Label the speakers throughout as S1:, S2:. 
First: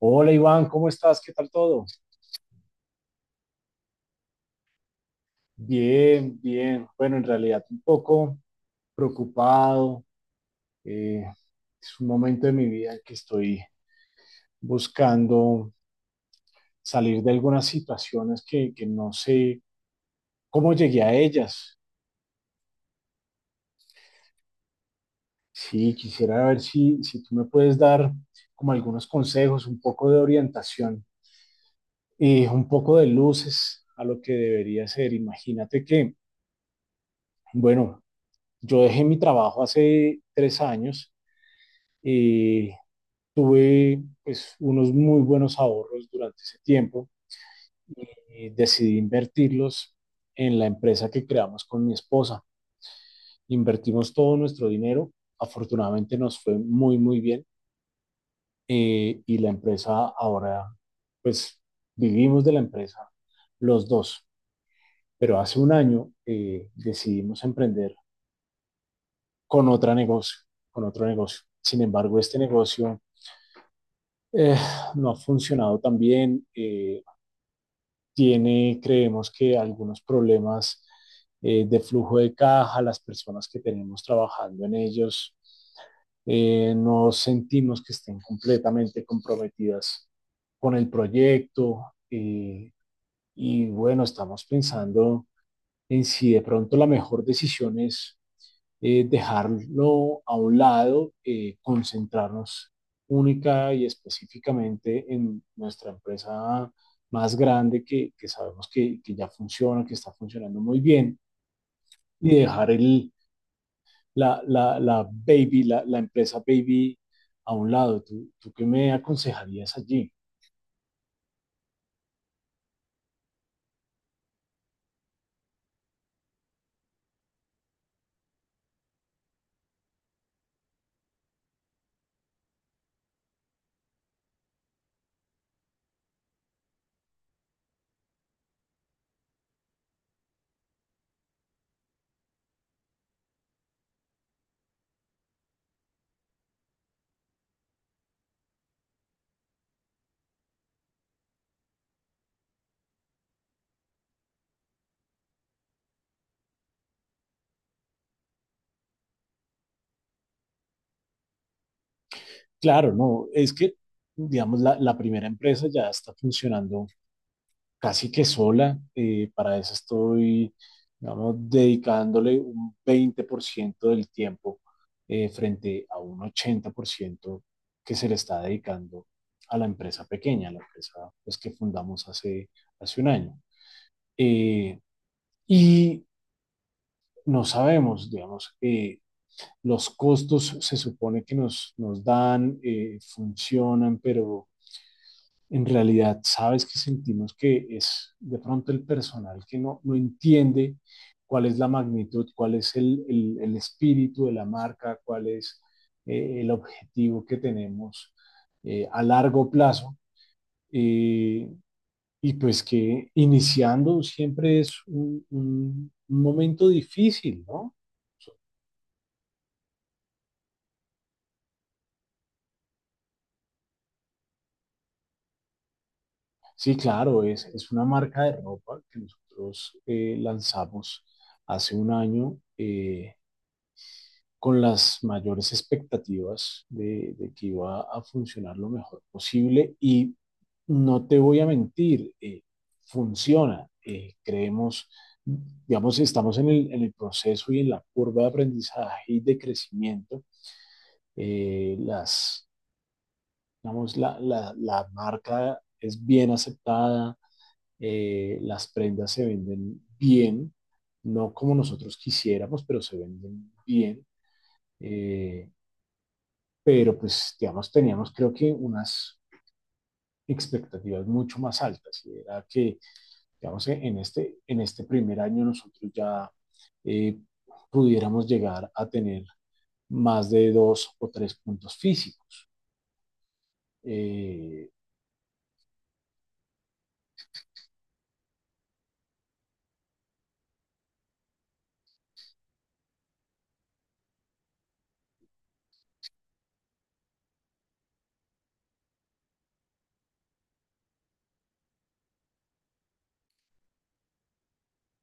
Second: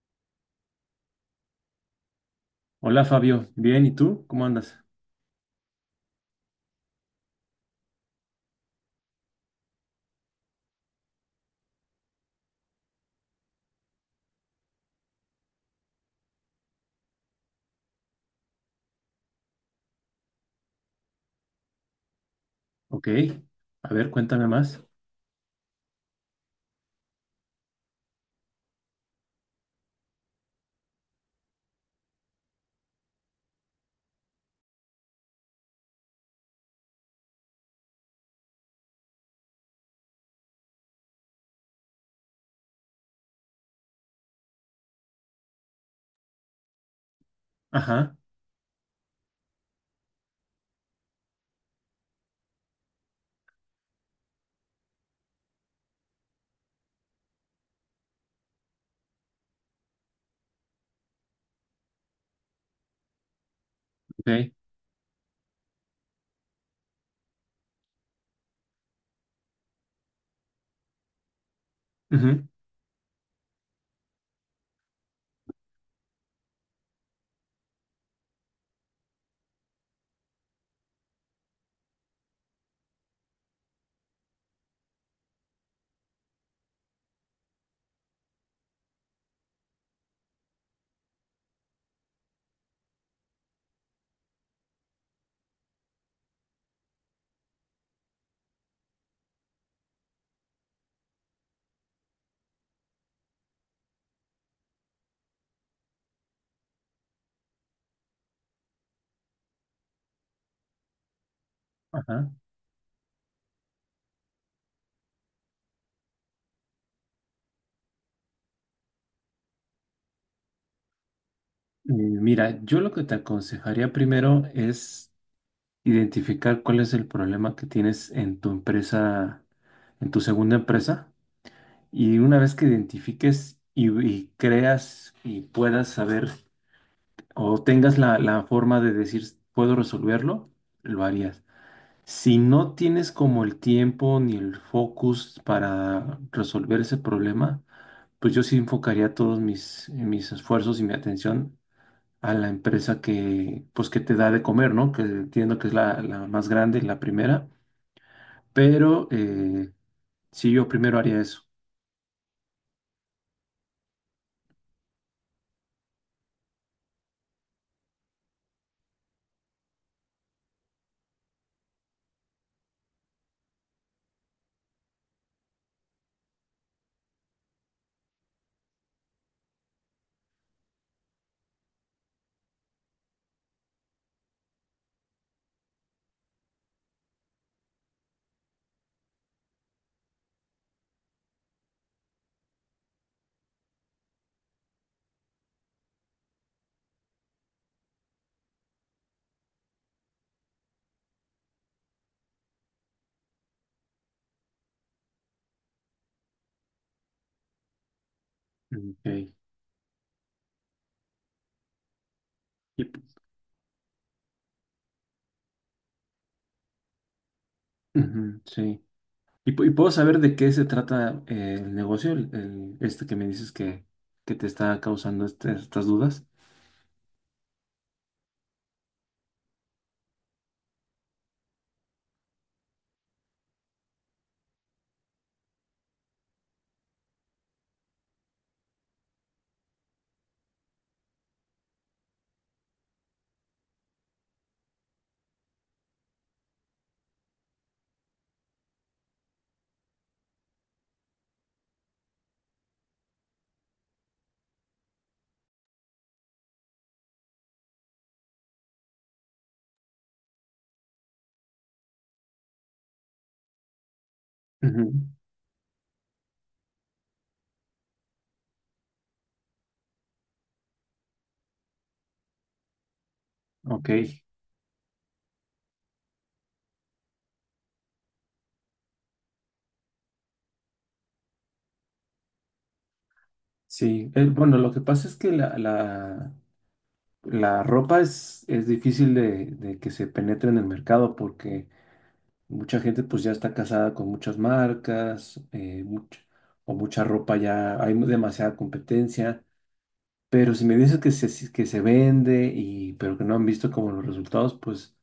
S1: Hola Iván, ¿cómo estás? ¿Qué tal todo?
S2: Hola Fabio, bien, ¿y tú? ¿Cómo andas?
S1: Bien, bien. Bueno, en realidad un poco preocupado. eh, es un momento de mi vida en que estoy buscando salir de algunas situaciones que no sé cómo llegué a ellas.
S2: Ok, a ver, cuéntame más.
S1: Sí, quisiera ver si tú me puedes dar como algunos consejos, un poco de orientación y un poco de luces a lo que debería ser. Imagínate que, bueno, yo dejé mi trabajo hace 3 años. Eh, Tuve pues, unos muy buenos ahorros durante ese tiempo
S2: Ajá,
S1: y decidí invertirlos en la empresa que creamos con mi esposa. Invertimos todo nuestro dinero, afortunadamente nos fue muy, muy bien. Y la empresa ahora, pues vivimos de la empresa los dos,
S2: ok,
S1: pero hace un año decidimos emprender con otro negocio, con otro negocio. Sin embargo, este
S2: ujú,
S1: negocio eh, no ha funcionado tan bien. Tiene, creemos que algunos problemas de flujo de caja, las personas que tenemos trabajando en ellos, no sentimos que estén completamente comprometidas con el proyecto. Y bueno, estamos pensando en si de pronto la mejor decisión es dejarlo a un lado, concentrarnos única y específicamente en nuestra empresa más grande que sabemos que ya funciona, que está funcionando muy bien,
S2: ajá.
S1: y dejar la baby, empresa baby a un lado. ¿Tú qué me aconsejarías allí?
S2: Mira, yo lo que te aconsejaría primero es identificar cuál es el problema que tienes en tu empresa, en tu segunda empresa, y una vez que identifiques y creas y puedas saber o tengas la forma de decir, puedo resolverlo, lo harías. Si no tienes como el tiempo ni el focus para resolver ese problema, pues yo sí enfocaría todos mis esfuerzos y mi atención a la empresa que, pues que te da de comer, ¿no? Que entiendo que es la más grande, la primera, pero sí, yo primero haría eso.
S1: Claro, no, es que, digamos, la primera empresa ya está funcionando casi que sola. Para eso estoy, digamos, dedicándole un 20% del tiempo frente a un 80% que se le está dedicando a la empresa pequeña, a la empresa pues, que fundamos hace un año. Eh, y no sabemos, digamos, los costos se supone que nos dan, funcionan, pero en realidad sabes que sentimos que es de pronto el personal que no entiende cuál es la magnitud, cuál es el espíritu de la marca, cuál es el objetivo que tenemos a
S2: Ok.
S1: largo plazo. eh, y pues
S2: Y, p-
S1: que iniciando siempre es un, un momento difícil, ¿no?
S2: Ujú, sí. Y puedo saber de qué se trata el negocio, este que me dices que te está causando estas dudas.
S1: Sí, claro, es una marca de ropa que nosotros lanzamos hace un año. Con las mayores expectativas de que iba a funcionar lo mejor posible y no te voy a mentir, funciona. Creemos, digamos, estamos en el proceso y en la curva de aprendizaje y de crecimiento. Eh, las, digamos, la marca es bien aceptada, las prendas se venden bien, no como nosotros quisiéramos, pero se venden bien.
S2: Ujú.
S1: Eh, pero pues, digamos, teníamos creo que unas expectativas mucho más altas y era que, digamos,
S2: Ok.
S1: en este primer año nosotros ya eh, pudiéramos llegar a tener más de 2 o 3 puntos físicos.
S2: Sí, bueno,
S1: Eh,
S2: lo que pasa es que la ropa es difícil de que se penetre en el mercado porque mucha gente pues ya está casada con muchas marcas o mucha ropa ya, hay demasiada competencia, pero si me dices que se, si- que se vende y pero que no han visto como los resultados, pues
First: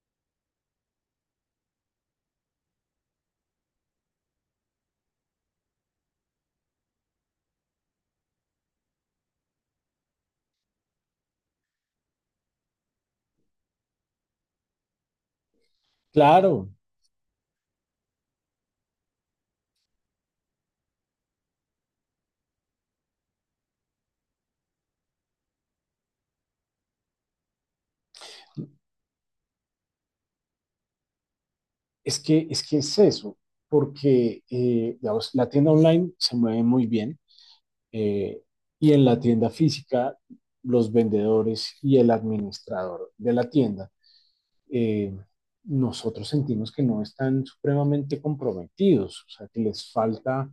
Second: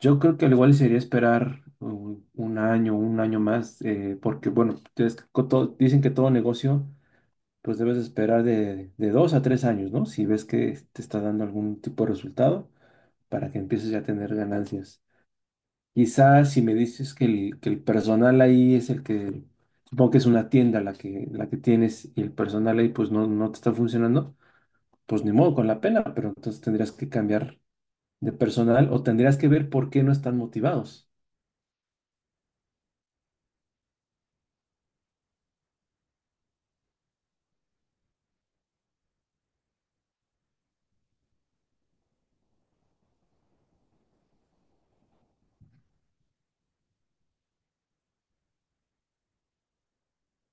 S2: yo creo que al igual sería esperar un, un año más, porque bueno, es que dicen que todo negocio pues debes esperar de 2 a 3 años, ¿no? Si ves que te está dando algún tipo de resultado para que empieces ya a tener ganancias. Quizás si
S1: claro,
S2: me dices que el personal ahí es el que, supongo que es una tienda la que tienes y el personal ahí pues no, no te está funcionando, pues ni modo con la pena, pero entonces tendrías que cambiar de personal o tendrías que ver por qué no están motivados.
S1: es que, es que es eso, porque, digamos, la tienda online se mueve muy bien, eh, y en la tienda física los vendedores y el administrador de la tienda, eh, nosotros sentimos que no están supremamente comprometidos, o sea, que les falta,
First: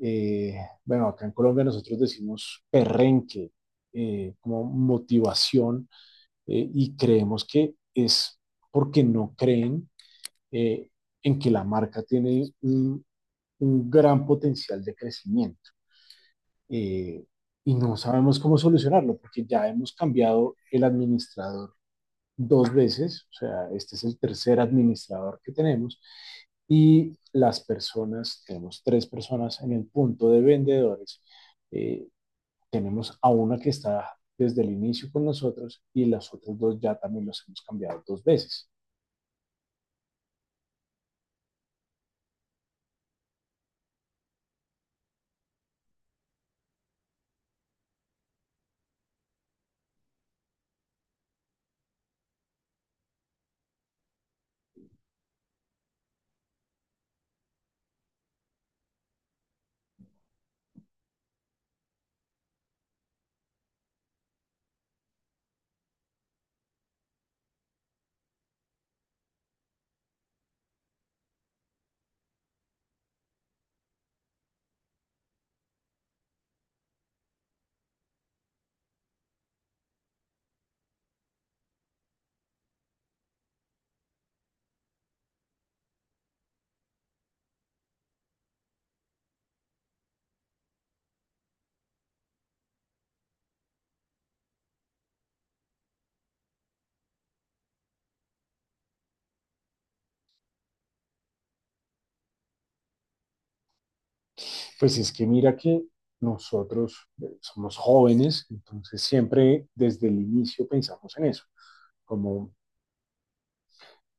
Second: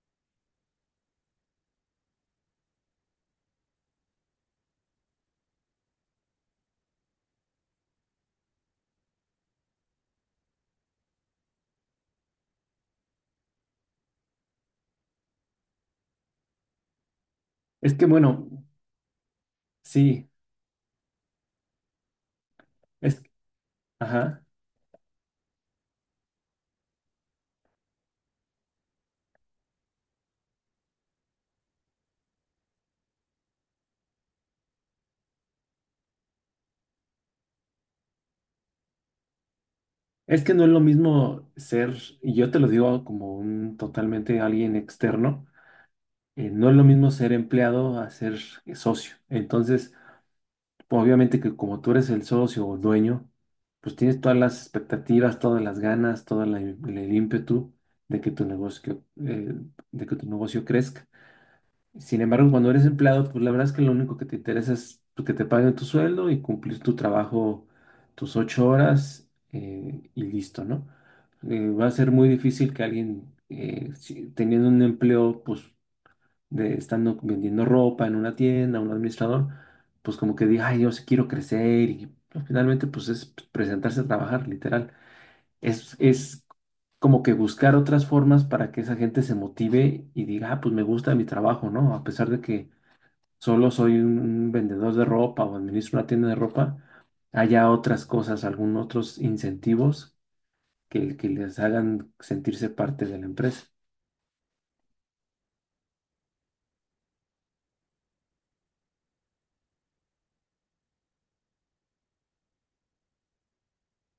S1: eh, bueno, acá en Colombia nosotros decimos perrenque, como motivación, y creemos que es porque no creen eh, en que la marca tiene un gran potencial de crecimiento. Eh, y
S2: Es
S1: no
S2: que
S1: sabemos
S2: bueno,
S1: cómo solucionarlo porque ya hemos
S2: sí,
S1: cambiado el administrador dos
S2: es,
S1: veces, o sea, este es el
S2: ajá.
S1: tercer administrador que tenemos, y las personas, tenemos 3 personas en el punto de vendedores, eh, tenemos a una que está desde el inicio con nosotros y las otras dos ya también los hemos cambiado 2 veces.
S2: Es que no es lo mismo ser, y yo te lo digo como un totalmente alguien externo, no es lo mismo ser empleado a ser socio. Entonces, obviamente que como tú eres el socio o dueño, pues tienes todas las expectativas, todas las ganas, todo el ímpetu de que tu negocio, de que tu negocio crezca. Sin embargo, cuando eres empleado, pues la verdad es que lo único que te interesa es pues, que te paguen tu sueldo y cumplir tu trabajo, tus 8 horas y listo, ¿no? Va a ser muy difícil que alguien, teniendo un empleo, pues de estando vendiendo ropa en una tienda, un administrador, pues como que diga, ay, yo sí quiero crecer y pues, finalmente pues es presentarse a trabajar, literal. Es como que buscar otras formas para que esa gente se motive y diga, ah, pues me gusta mi trabajo, ¿no? A pesar de que solo soy un vendedor de ropa o administro una tienda de ropa, haya otras cosas, algún otros incentivos que les hagan sentirse parte de la empresa.
S1: Pues es que mira que nosotros somos jóvenes, entonces siempre desde el inicio pensamos en eso, como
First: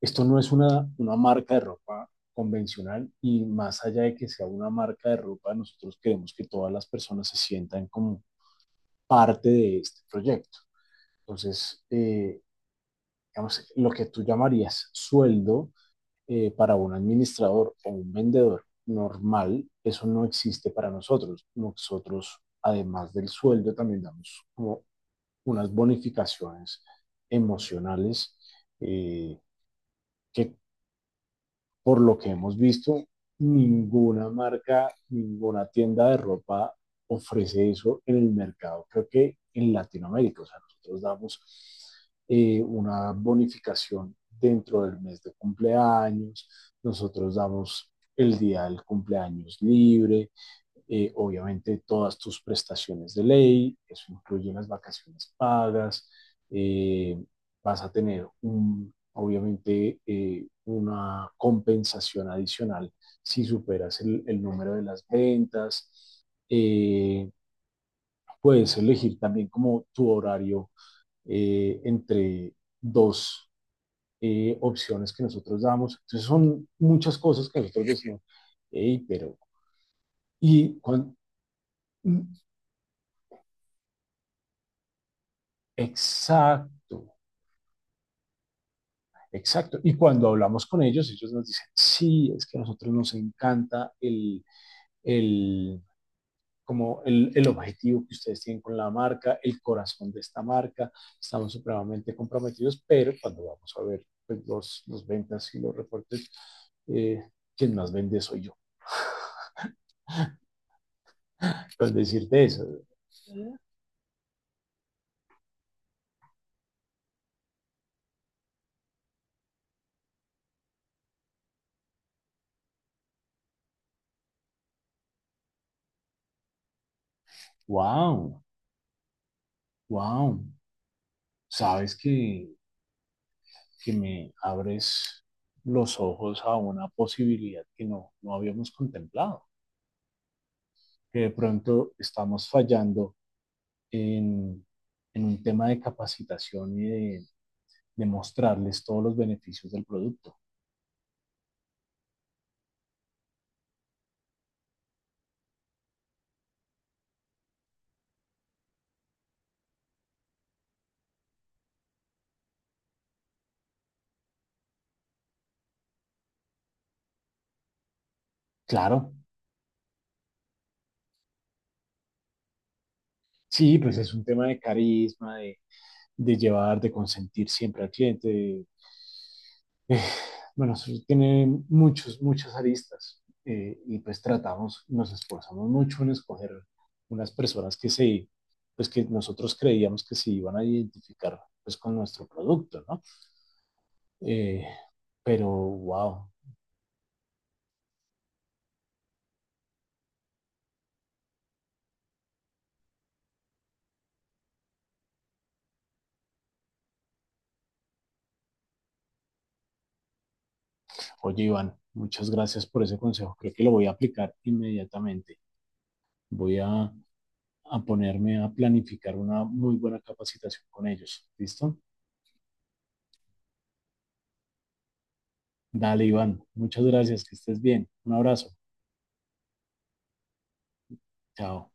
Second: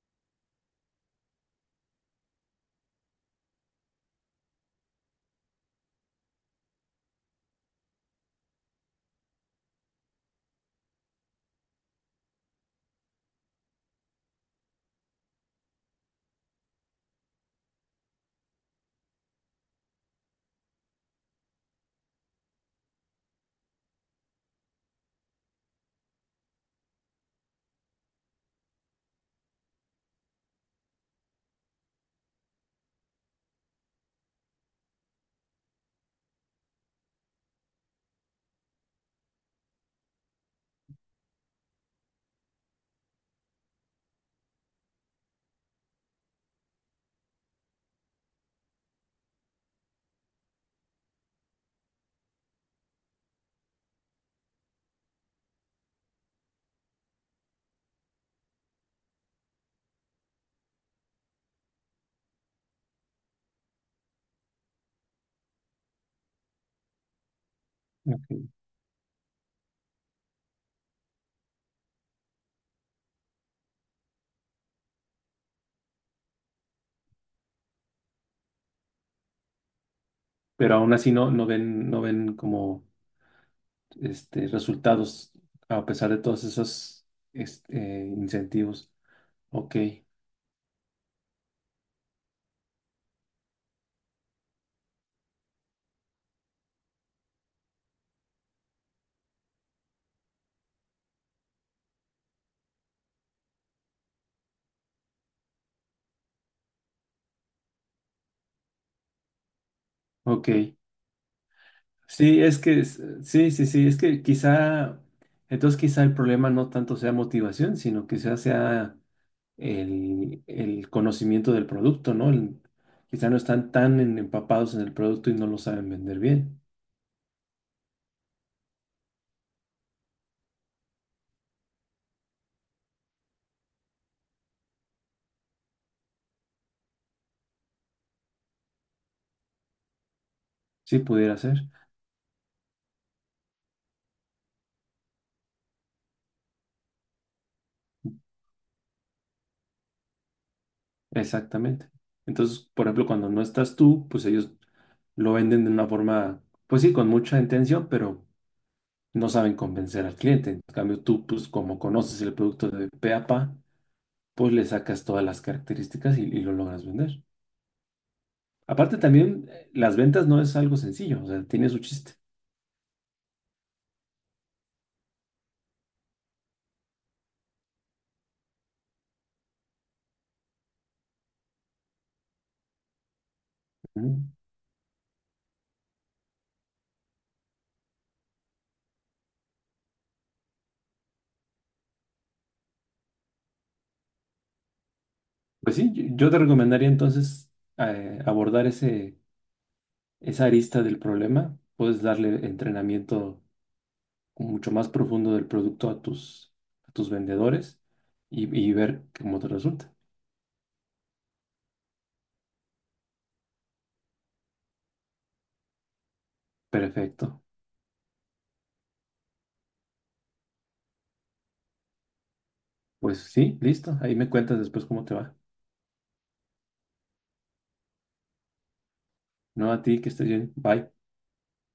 S1: esto no es una marca de ropa convencional y más allá de que sea una marca de ropa, nosotros queremos que todas las personas se sientan como parte de este proyecto. Entonces, digamos, lo que tú llamarías sueldo para un administrador o un vendedor normal, eso no existe para nosotros. Nosotros, además del sueldo, también damos como unas bonificaciones emocionales eh, que por lo que hemos visto, ninguna marca, ninguna tienda de ropa ofrece eso en el mercado, creo que en Latinoamérica. O sea, nosotros damos una bonificación dentro del mes de cumpleaños, nosotros damos el día del cumpleaños libre, obviamente todas tus prestaciones de ley, eso incluye las vacaciones pagas, eh, vas a tener un, obviamente una compensación adicional si superas el número de las ventas.
S2: Ok.
S1: Puedes elegir también como tu horario entre dos opciones que nosotros damos. Entonces son muchas cosas que nosotros decimos, hey, pero...
S2: Pero
S1: Y
S2: aún así
S1: cuando,
S2: no, no ven, no ven como resultados a pesar de todos
S1: exacto,
S2: esos este, incentivos. Ok,
S1: exacto. Y cuando hablamos con ellos, ellos nos dicen, sí, es que a nosotros nos encanta el, como el objetivo que ustedes tienen con la marca, el corazón de esta marca, estamos supremamente comprometidos, pero cuando vamos a ver pues, los ventas y los reportes, eh, quien más vende soy yo.
S2: ok.
S1: Pues
S2: Sí,
S1: decirte
S2: es
S1: eso,
S2: que, sí, sí, sí, es que quizá, entonces quizá el problema no tanto sea motivación, sino quizá sea el conocimiento del producto, ¿no? El quizá no están tan empapados en el producto y no lo saben vender bien.
S1: wow, wow, sabes que me abres los ojos a una posibilidad que no habíamos contemplado,
S2: Sí,
S1: que de
S2: pudiera ser,
S1: pronto estamos fallando en, en un tema de capacitación de mostrarles todos los beneficios del producto.
S2: exactamente. Entonces, por ejemplo, cuando no estás tú, pues ellos lo venden de una forma, pues sí, con mucha intención, pero no saben convencer al cliente. En cambio, tú, pues como conoces el producto de pe a pa, pues le sacas todas las características y lo logras vender. Aparte,
S1: Claro,
S2: también las ventas no es algo sencillo, o sea, tiene su chiste.
S1: sí, pues es un tema de carisma, de llevar, de consentir siempre al cliente, de, bueno, sí, tiene muchos, muchas aristas y pues
S2: ¿No?
S1: tratamos, nos esforzamos mucho en escoger unas personas pues que nosotros creíamos que se iban a identificar pues con nuestro producto, ¿no? Eh, pero,
S2: Pues sí, yo
S1: wow,
S2: yo te recomendaría entonces abordar esa arista del problema. Puedes darle entrenamiento mucho más profundo del producto a tus vendedores y ver cómo te resulta.
S1: oye Iván, muchas gracias por ese consejo, creo que lo voy a aplicar inmediatamente, voy
S2: Perfecto.
S1: a ponerme a planificar una muy buena capacitación con ellos, ¿listo?
S2: Pues sí, listo. Ahí me cuentas después cómo te va.
S1: Dale Iván, muchas gracias, que estés bien, un abrazo,
S2: No a ti, que estés bien. Bye.
S1: chao.